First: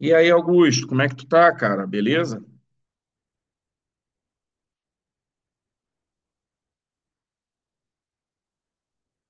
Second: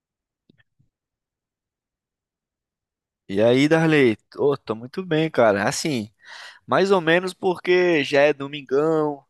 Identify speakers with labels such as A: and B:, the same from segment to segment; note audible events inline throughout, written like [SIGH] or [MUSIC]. A: E aí, Augusto, como é que tu tá, cara? Beleza?
B: E aí, Darley? Ô, tô muito bem, cara. Assim, mais ou menos porque já é domingão,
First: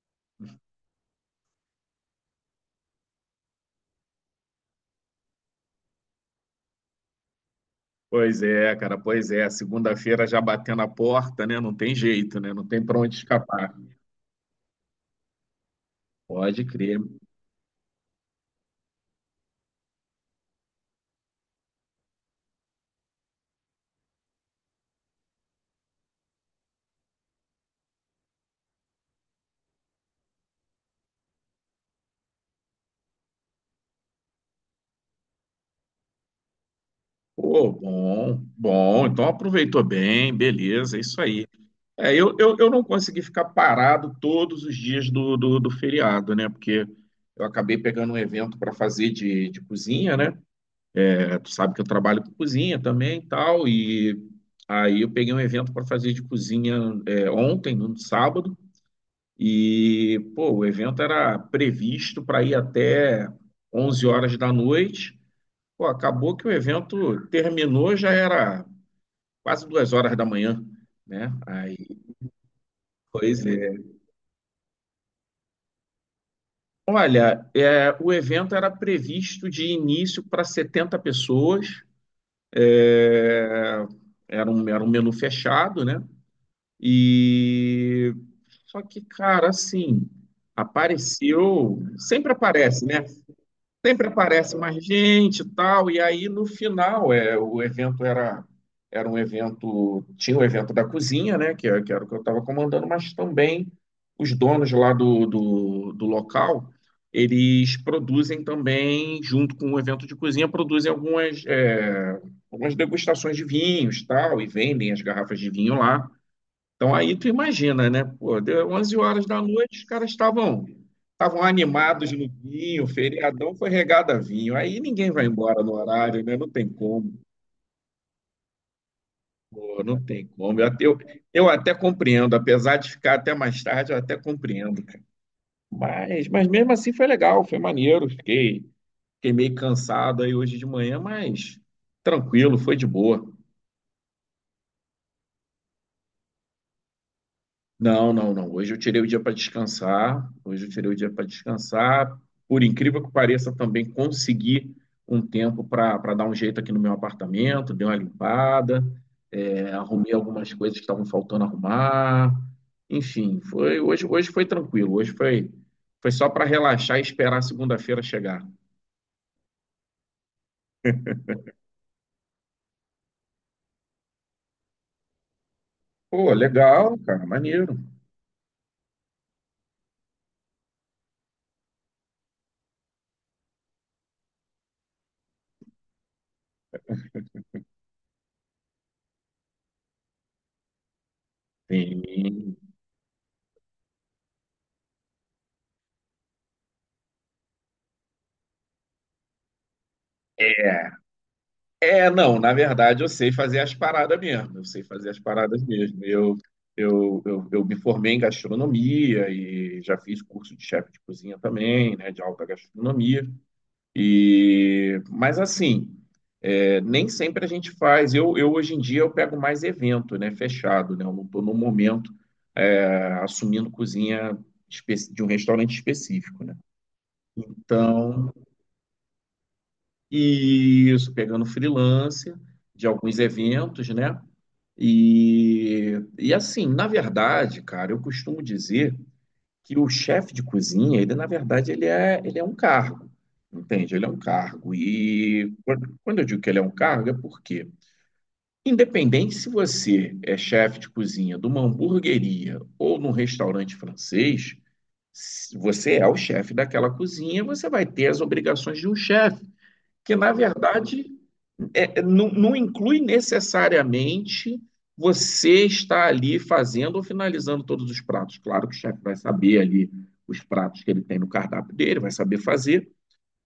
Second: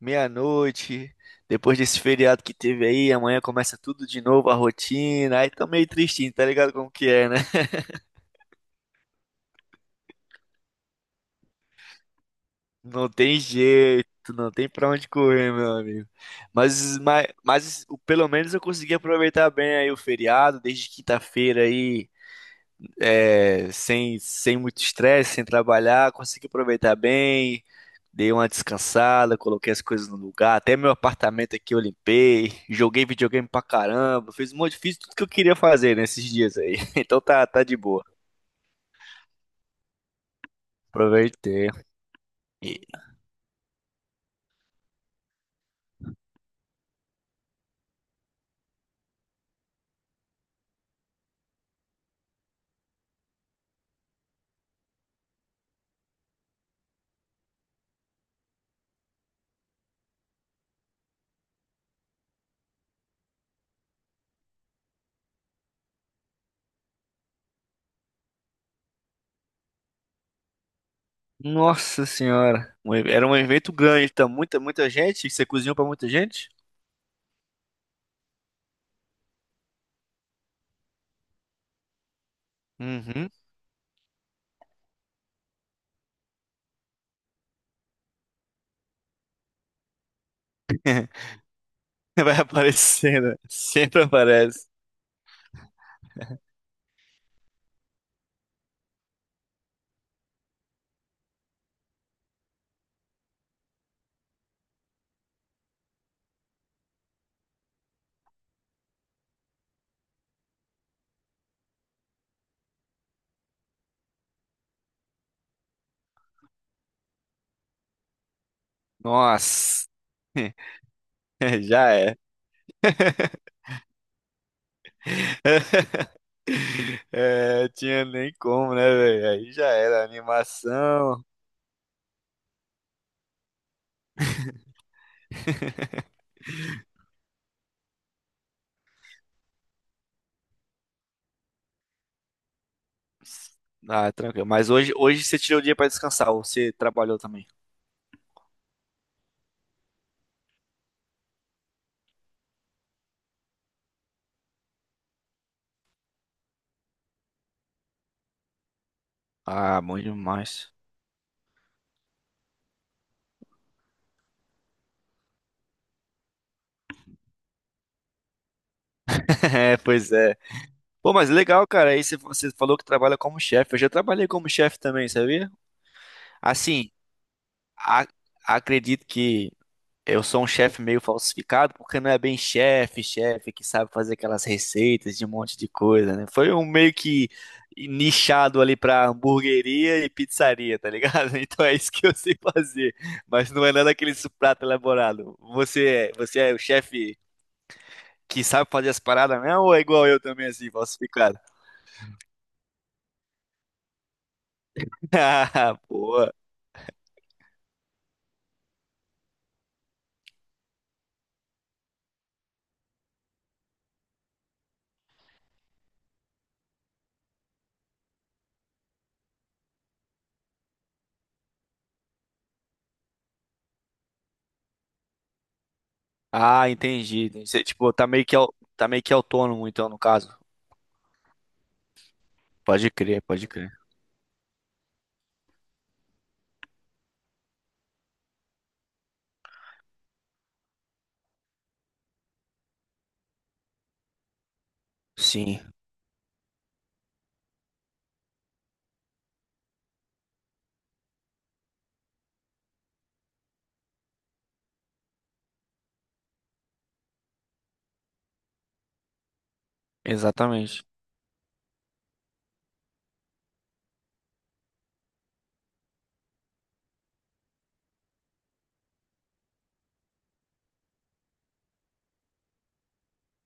B: meia-noite, depois desse feriado que teve aí, amanhã começa tudo de novo, a rotina. Aí tô meio tristinho, tá ligado como que é, né? [LAUGHS]
A: Pois é, cara, pois é. Segunda-feira já batendo a porta, né? Não tem jeito, né? Não tem pra
B: Não
A: onde
B: tem
A: escapar.
B: jeito, não tem pra onde correr, meu amigo.
A: Pode crer.
B: Pelo menos eu consegui aproveitar bem aí o feriado, desde quinta-feira aí. Sem muito estresse, sem trabalhar, consegui aproveitar bem, dei uma descansada, coloquei as coisas no lugar, até meu apartamento aqui eu limpei, joguei videogame pra caramba, fiz um monte, fiz tudo que eu queria fazer nesses dias aí. [LAUGHS] Então tá, tá
A: Pô,
B: de boa.
A: bom, bom. Então aproveitou bem, beleza, é isso aí.
B: Aproveitei.
A: É, eu
B: E-
A: não consegui ficar parado todos os dias do feriado, né? Porque eu acabei pegando um evento para fazer de cozinha, né? É, tu sabe que eu trabalho com cozinha também e tal, e aí eu peguei um evento para fazer de cozinha ontem, no sábado. E, pô, o evento era previsto para ir até 11 horas da noite. Pô, acabou que o evento terminou, já era quase 2 horas da manhã, né? Aí,
B: Nossa senhora, era um
A: pois
B: evento
A: é.
B: grande, tá muita, muita gente, você cozinhou pra muita gente?
A: Olha, o evento era previsto de início para 70 pessoas.
B: Uhum.
A: É, era um menu fechado, né? E só que, cara, assim, apareceu,
B: [LAUGHS]
A: sempre
B: Vai
A: aparece, né?
B: aparecendo, sempre
A: Sempre aparece
B: aparece.
A: mais gente e tal, e aí no final o evento era, tinha o evento da cozinha, né, que era o que eu estava comandando, mas também os donos lá do local, eles produzem também, junto com o evento de cozinha, produzem algumas degustações de vinhos tal, e vendem as garrafas de vinho lá. Então aí tu imagina, né? Pô, deu 11 horas da noite, os
B: Nossa,
A: caras estavam
B: [LAUGHS] já
A: animados
B: é.
A: no vinho, feriadão foi regado a vinho. Aí ninguém vai embora no horário, né? Não tem como,
B: É, tinha nem como, né, velho? Aí já
A: pô, não
B: era
A: tem como. Eu, até- eu,
B: animação.
A: eu até compreendo, apesar de ficar até mais tarde, eu até compreendo, cara. Mas mesmo assim foi legal, foi maneiro. Fiquei meio cansado aí hoje de manhã, mas tranquilo, foi de boa.
B: Ah, tranquilo. Mas hoje, hoje você tirou o dia pra descansar, ou você trabalhou também?
A: Não, não, não. Hoje eu tirei o dia para descansar. Hoje eu tirei o dia para descansar. Por incrível que pareça, também consegui um tempo para dar um jeito aqui no meu apartamento, dei uma limpada,
B: Ah, bom
A: arrumei algumas
B: demais.
A: coisas que estavam faltando arrumar. Enfim, foi hoje, hoje foi tranquilo. Hoje foi só para relaxar e esperar a segunda-feira chegar.
B: [LAUGHS] É, pois é. Pô, mas legal, cara. Aí você, você falou que trabalha como chefe. Eu já trabalhei como chefe também, sabia?
A: Pô,
B: Assim,
A: legal, cara, maneiro.
B: a- acredito que eu sou um chefe meio falsificado, porque não é bem chefe, chefe que sabe fazer aquelas receitas de um monte de coisa, né? Foi um meio que nichado ali pra hamburgueria e pizzaria, tá ligado? [LAUGHS] Então é isso que eu sei
A: Sim.
B: fazer, mas não é nada aquele prato elaborado. Você é o chefe que sabe fazer as paradas mesmo ou é igual eu também, assim,
A: É.
B: falsificado?
A: É, não, na verdade eu sei fazer as paradas mesmo, eu sei
B: [LAUGHS]
A: fazer as paradas
B: Ah,
A: mesmo.
B: boa.
A: Eu me formei em gastronomia e já fiz curso de chefe de cozinha também, né, de alta gastronomia. E, mas assim, nem sempre a gente faz. Eu hoje em dia eu pego mais evento, né, fechado, né, eu não estou no momento é, assumindo cozinha de um restaurante específico, né.
B: Ah, entendi. Você, tipo, tá meio
A: Então,
B: que, tá meio que autônomo, então, no caso.
A: e isso, pegando freelance de
B: Pode
A: alguns
B: crer, pode crer.
A: eventos, né? E assim, na verdade, cara, eu costumo dizer que o chefe de cozinha, ele na verdade ele é um cargo, entende? Ele é um cargo. E
B: Sim,
A: quando eu digo que ele é um cargo, é porque, independente se você é chefe de cozinha de uma hamburgueria ou num restaurante francês, se você é o chefe daquela cozinha, você vai ter as obrigações de um chefe, que na
B: exatamente.
A: verdade não inclui necessariamente você estar ali fazendo ou finalizando todos os pratos. Claro que o chefe vai saber ali os pratos que ele tem no cardápio dele, vai saber fazer,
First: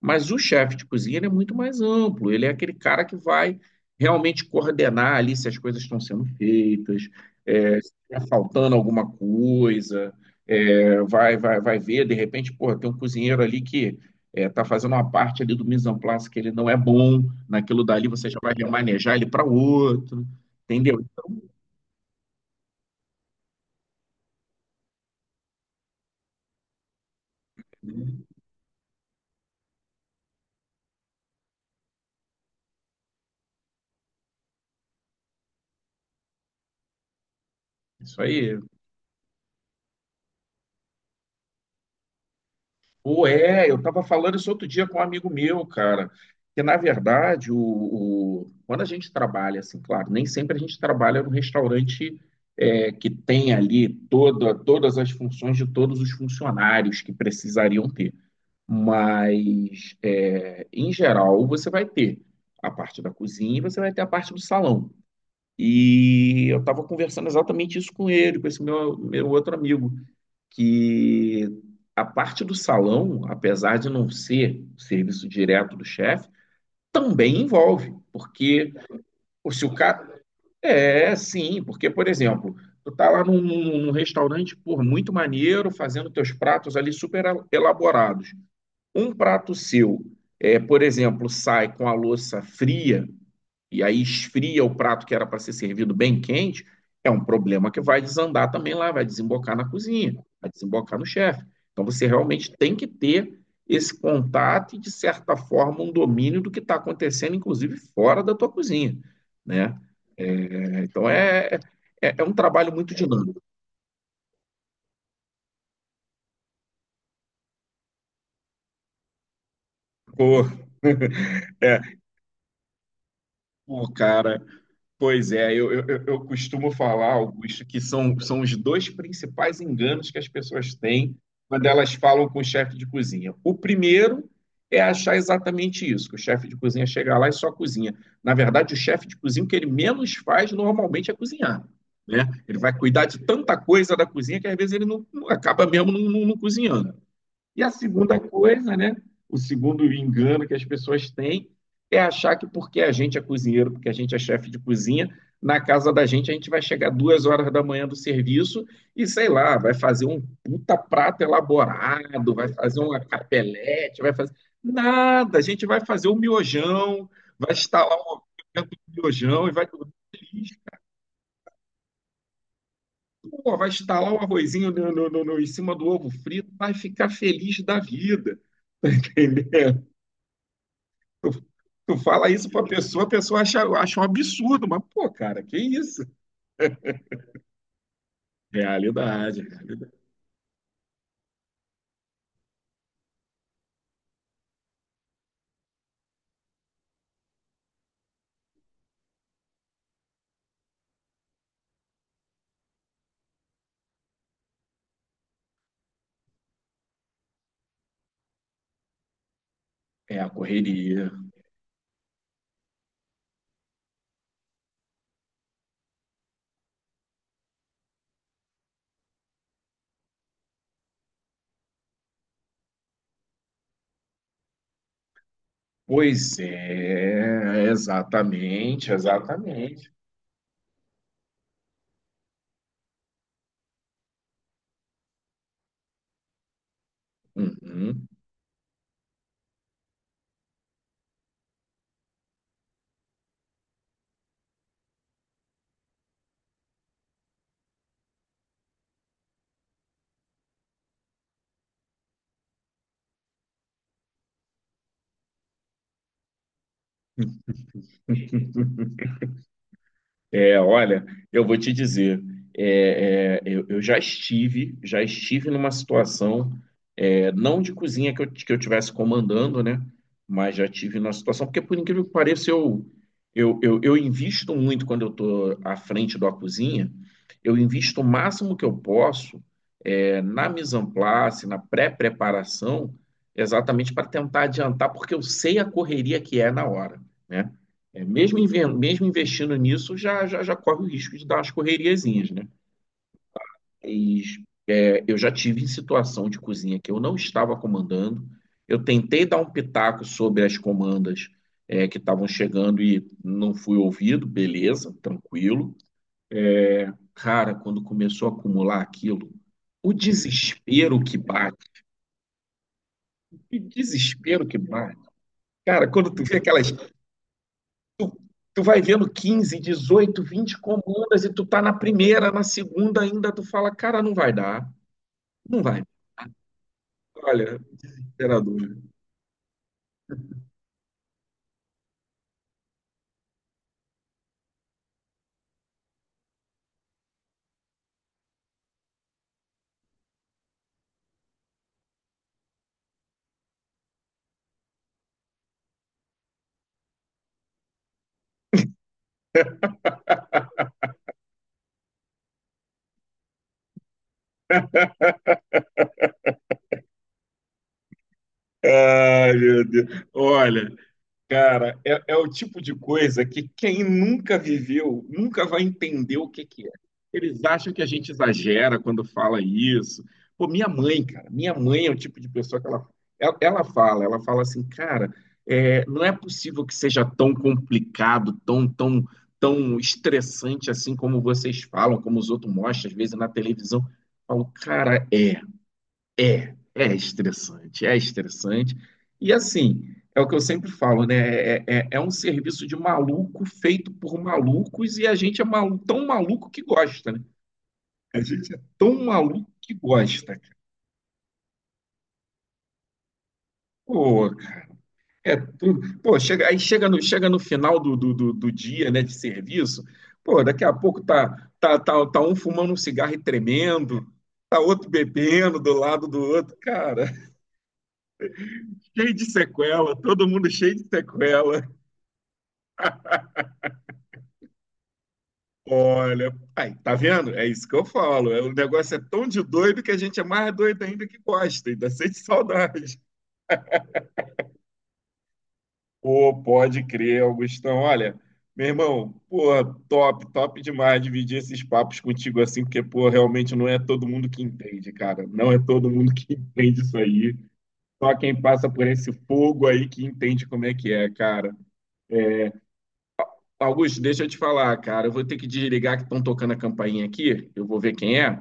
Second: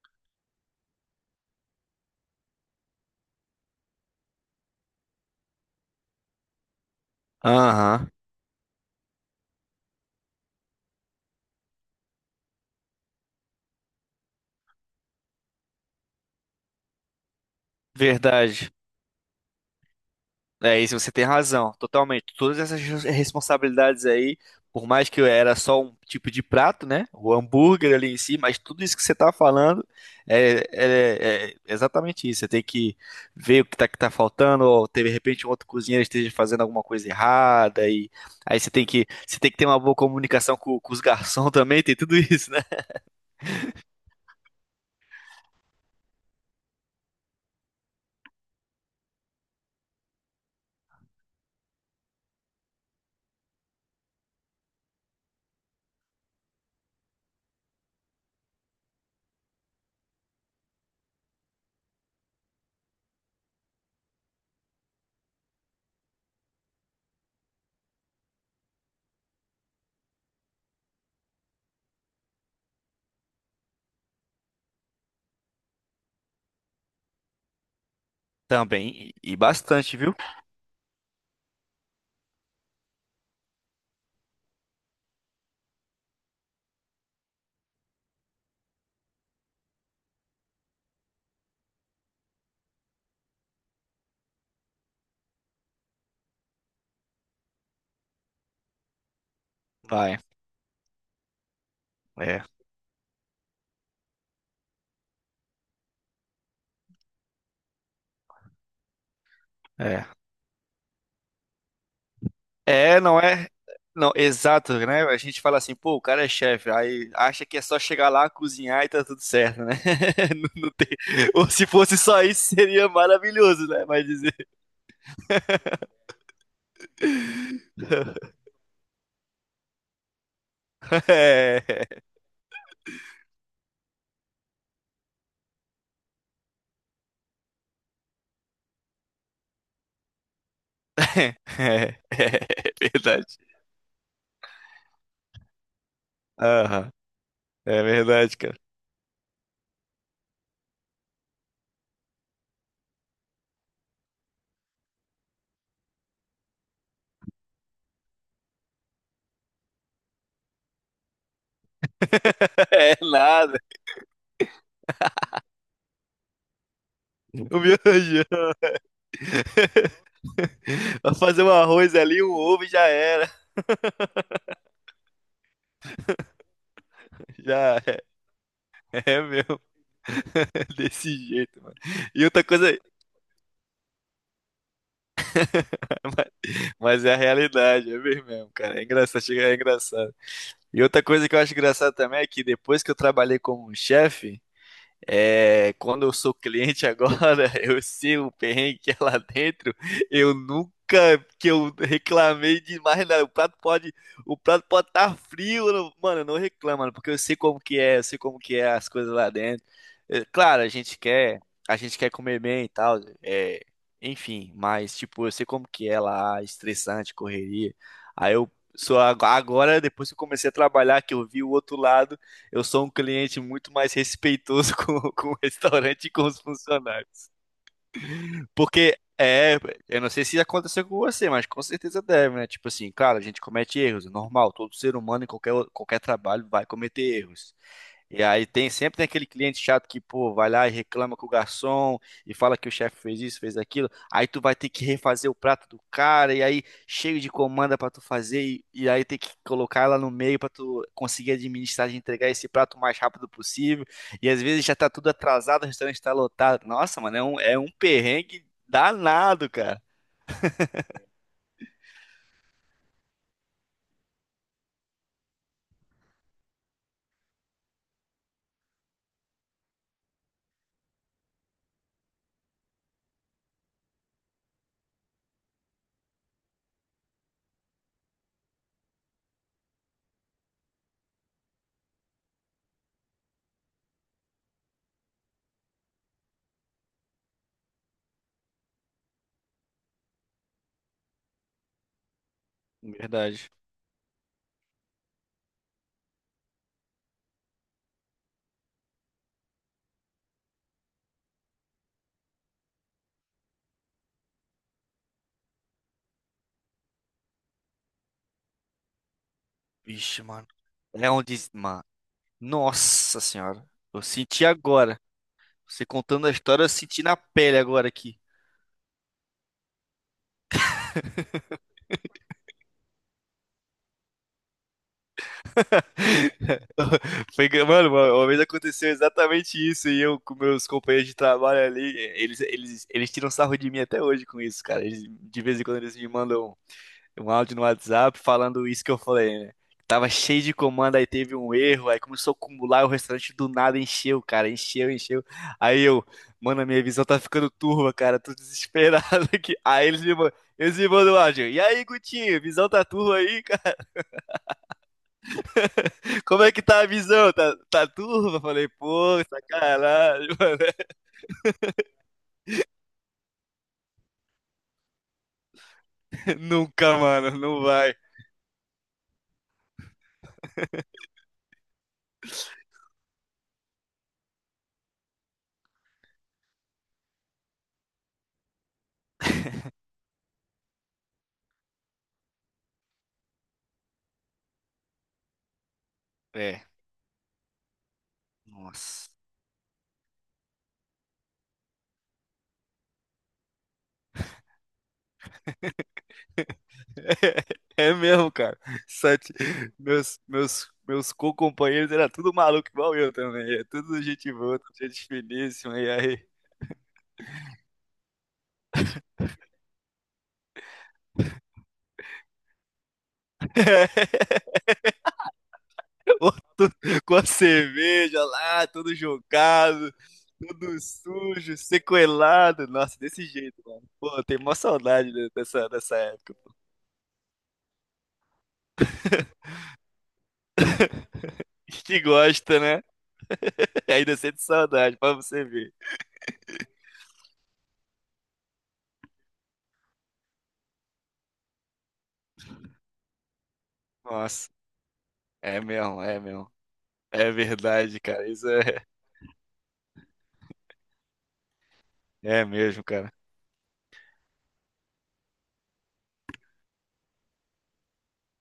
A: mas o chefe de cozinha ele é muito mais amplo, ele é aquele cara que vai realmente coordenar ali se as coisas estão sendo feitas, se
B: Aham,
A: está faltando alguma coisa, vai ver, de repente, pô, tem um cozinheiro ali que está fazendo uma parte ali do mise en place que ele não é bom, naquilo dali você já vai
B: verdade.
A: remanejar ele para outro,
B: É
A: entendeu?
B: isso, você tem razão, totalmente. Todas essas responsabilidades aí, por mais que era só um tipo de prato, né? O hambúrguer ali em si, mas tudo isso que você tá falando é, é exatamente isso. Você tem que ver o que tá faltando, ou de repente um outro cozinheiro esteja fazendo alguma coisa errada, e
A: Isso aí.
B: aí você tem que ter uma boa comunicação com os garçons [LAUGHS] também, tem tudo isso, né?
A: Pô, eu estava falando isso outro dia com um amigo meu, cara, que na verdade, quando a gente trabalha, assim, claro, nem sempre a gente trabalha num restaurante que tem ali todas as funções de todos os funcionários que precisariam ter. Mas, em geral, você vai ter a parte da cozinha e você vai ter a parte do salão. E eu estava conversando exatamente isso com ele, com esse meu outro amigo que a parte do salão, apesar de não ser o serviço direto do chefe, também envolve, porque
B: Também, e
A: se o
B: bastante,
A: cara.
B: viu?
A: É, sim, porque, por exemplo, tu tá lá num restaurante, por muito maneiro, fazendo teus pratos ali super elaborados. Um prato seu, por exemplo, sai com a louça fria, e aí esfria o prato que era para ser servido bem quente, é um problema que vai desandar também lá, vai desembocar na cozinha,
B: Vai,
A: vai desembocar no chefe. Então você
B: é,
A: realmente tem que ter esse contato e, de certa forma, um domínio do que está acontecendo, inclusive fora da tua cozinha, né?
B: é.
A: É, então é um trabalho muito dinâmico.
B: É. Não, exato, né? A gente fala assim, pô, o cara é chefe, aí acha que é só chegar lá, cozinhar e tá tudo certo, né? [LAUGHS]
A: Pô,
B: Não, não tem. Ou
A: [LAUGHS]
B: se
A: é,
B: fosse só isso, seria maravilhoso, né?
A: pô,
B: Mas dizer.
A: cara, pois é, eu, eu, eu
B: [LAUGHS]
A: eu costumo falar, Augusto, que são os dois principais enganos que as pessoas têm quando elas
B: É,
A: falam com o chefe de cozinha. O primeiro é achar exatamente isso, que o chefe de cozinha chega lá e só cozinha. Na verdade, o chefe de cozinha, o que ele menos faz normalmente é
B: é,
A: cozinhar, né? Ele vai
B: é
A: cuidar de
B: verdade.
A: tanta coisa da cozinha que às vezes ele não, não- acaba mesmo não
B: Aham,
A: cozinhando. E a
B: é
A: segunda
B: verdade, cara.
A: coisa, né? O segundo engano que as pessoas têm é achar que porque a gente é cozinheiro, porque a gente é chefe de cozinha, na casa da gente a gente vai chegar 2 horas da manhã do serviço e, sei lá, vai fazer um puta prato elaborado, vai
B: [LAUGHS]
A: fazer
B: É
A: uma
B: nada.
A: capelete, vai fazer. Nada, a gente vai fazer o miojão, vai
B: O meu
A: instalar o
B: feijão.
A: miojão e vai feliz.
B: [LAUGHS] Pra fazer um arroz ali, um ovo e já era.
A: Pô, vai instalar o
B: [LAUGHS]
A: arrozinho em cima do ovo frito, vai ficar feliz da
B: Já.
A: vida, [LAUGHS]
B: É mesmo.
A: entendeu?
B: [LAUGHS] Desse
A: Tu,
B: jeito, mano.
A: tu
B: E
A: fala
B: outra
A: isso pra
B: coisa, [LAUGHS]
A: pessoa, a pessoa acha, acha um absurdo, mas, pô, cara, que isso?
B: mas mas é a realidade, é ver mesmo, cara. É engraçado,
A: Realidade,
B: chega, é
A: realidade.
B: engraçado. E outra coisa que eu acho engraçado também é que depois que eu trabalhei como chefe, é, quando eu sou cliente agora, [LAUGHS] eu sei o perrengue que é lá dentro. Eu nunca que eu reclamei demais, né? O prato pode estar frio, eu não- mano, eu não reclamo, mano, porque eu sei como que é, eu sei como que é as coisas lá dentro.
A: É
B: É,
A: a
B: claro,
A: correria.
B: a gente quer comer bem e tal, é, enfim, mas tipo, eu sei como que é lá, estressante, correria. Aí eu sou agora, depois que eu comecei a trabalhar, que eu vi o outro lado, eu sou um cliente muito mais respeitoso [LAUGHS] com o restaurante e com
A: Pois
B: os funcionários.
A: é, exatamente,
B: Porque é,
A: exatamente.
B: eu não sei se aconteceu com você, mas com certeza deve, né? Tipo assim, cara, a gente comete erros, é normal, todo ser humano em qualquer, qualquer trabalho vai cometer erros.
A: Uhum.
B: E aí tem aquele cliente chato que, pô, vai lá e reclama com o garçom e fala que o chefe fez isso, fez aquilo. Aí tu vai ter que refazer o prato do cara e aí cheio de comanda pra tu fazer e aí tem que colocar ela no meio pra tu conseguir administrar e entregar esse prato o mais rápido possível. E às vezes já tá tudo atrasado, o restaurante tá lotado. Nossa, mano, é um perrengue danado, cara.
A: É, olha, eu vou te dizer, eu já estive numa situação, não de cozinha que eu tivesse comandando, né? Mas já tive numa situação, porque por incrível que pareça, eu invisto muito quando eu estou à frente da cozinha, eu invisto o máximo que eu posso na mise en place, na pré-preparação, exatamente para tentar adiantar, porque eu sei a correria que é na hora, né? É, mesmo, mesmo investindo nisso, já corre o risco de dar umas correriazinhas, né?
B: Verdade.
A: E, eu já tive em situação de cozinha que eu não estava comandando, eu tentei dar um pitaco sobre as comandas que estavam chegando e não fui ouvido, beleza, tranquilo. Cara, quando começou a acumular aquilo, o
B: Vixe, mano.
A: desespero
B: É
A: que
B: onde.
A: bate.
B: Mano. Nossa
A: Que
B: senhora. Eu senti
A: desespero que bate.
B: agora. Você
A: Cara, quando tu
B: contando a
A: vê
B: história,
A: aquelas.
B: eu senti na pele agora
A: Tu,
B: aqui.
A: tu vai vendo 15, 18, 20 comandas e tu tá na primeira, na segunda ainda, tu fala, cara, não vai dar. Não vai.
B: [LAUGHS] Foi,
A: Olha,
B: mano, uma vez
A: imperador.
B: aconteceu exatamente isso e eu com meus companheiros de trabalho ali, eles tiram sarro de mim até hoje com isso, cara. De vez em quando eles me mandam um áudio no WhatsApp falando isso que eu falei, né? Tava cheio de comando, aí teve um erro, aí começou a acumular, o restaurante do nada encheu, cara, encheu, encheu. Aí eu, mano, a minha visão tá ficando turva, cara, tô desesperado [LAUGHS] aqui. Aí eles me mandam o áudio, e aí, Gutinho, visão tá turva aí, [LAUGHS] cara? Como é que tá a visão? Tá turva? Falei, pô,
A: Ai, meu Deus.
B: sacanagem, mano.
A: Olha, cara, é o tipo de coisa que quem nunca viveu nunca vai entender o
B: [LAUGHS]
A: que que é.
B: Nunca, mano,
A: Eles
B: não
A: acham que a
B: vai.
A: gente exagera quando fala isso. Pô, minha mãe, cara, minha mãe é o tipo de pessoa que ela fala assim, cara, não é possível que seja tão complicado, tão estressante assim como vocês falam, como os outros mostram, às vezes na televisão. Eu falo, cara, é. É,
B: É,
A: é estressante, é estressante.
B: nossa.
A: E assim, é o que eu sempre falo, né? É um serviço de maluco feito por malucos e a gente tão maluco que gosta, né?
B: [LAUGHS] É
A: A
B: mesmo,
A: gente
B: cara.
A: é tão
B: Sete,
A: maluco que gosta.
B: meus co-companheiros era tudo maluco igual eu também. É tudo
A: Pô,
B: gente boa, tudo gente
A: é
B: finíssima.
A: tudo.
B: E
A: Pô,
B: aí?
A: chega, aí chega no final do dia, né, de serviço, pô, daqui a pouco tá um fumando um cigarro e tremendo,
B: [LAUGHS]
A: tá outro bebendo do lado do outro,
B: Outro
A: cara,
B: com a cerveja lá,
A: [LAUGHS]
B: tudo
A: cheio de
B: jogado,
A: sequela, todo mundo cheio
B: tudo
A: de
B: sujo,
A: sequela.
B: sequelado. Nossa, desse jeito, mano. Pô, eu tenho mó saudade dessa, dessa
A: Olha,
B: época.
A: aí, tá vendo? É isso que eu falo. É, o negócio é tão de
B: [LAUGHS]
A: doido que a gente é mais doido ainda que gosta, ainda
B: Que
A: sente [LAUGHS]
B: gosta, né?
A: saudade.
B: [LAUGHS] Ainda sente saudade, pra você ver.
A: Pô, pode crer, Augustão. Olha, meu irmão, porra, top, top demais dividir esses papos contigo assim, porque, pô, realmente não é todo mundo que
B: Nossa,
A: entende, cara. Não é
B: é
A: todo
B: mesmo,
A: mundo
B: é
A: que [LAUGHS]
B: mesmo.
A: entende isso
B: É
A: aí.
B: verdade,
A: Só
B: cara.
A: quem
B: Isso
A: passa
B: é,
A: por esse fogo aí que entende como é que é, cara.
B: é mesmo, cara.
A: Augusto, deixa eu te falar, cara. Eu vou ter que desligar que estão tocando a campainha aqui. Eu vou ver quem é.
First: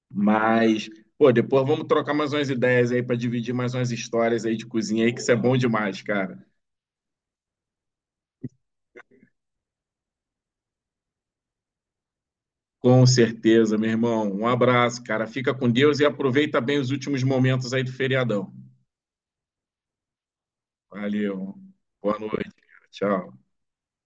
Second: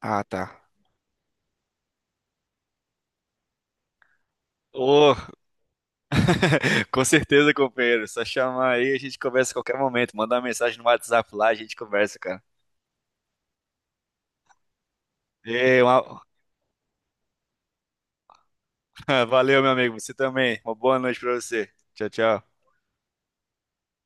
B: Ah, tá.
A: Mas, pô, depois vamos trocar mais umas ideias aí para dividir mais umas histórias aí de cozinha aí,
B: Ô,
A: que isso é bom demais, cara.
B: [LAUGHS] com certeza, companheiro. Só chamar aí, a gente conversa a qualquer momento. Mandar uma mensagem no WhatsApp lá, a gente conversa, cara.
A: Com certeza, meu irmão. Um abraço, cara. Fica com
B: Ei,
A: Deus e
B: uma-
A: aproveita bem os últimos momentos aí do feriadão.
B: [LAUGHS] Valeu, meu amigo. Você também. Uma boa noite pra
A: Valeu.
B: você. Tchau,
A: Boa noite.
B: tchau.
A: Tchau.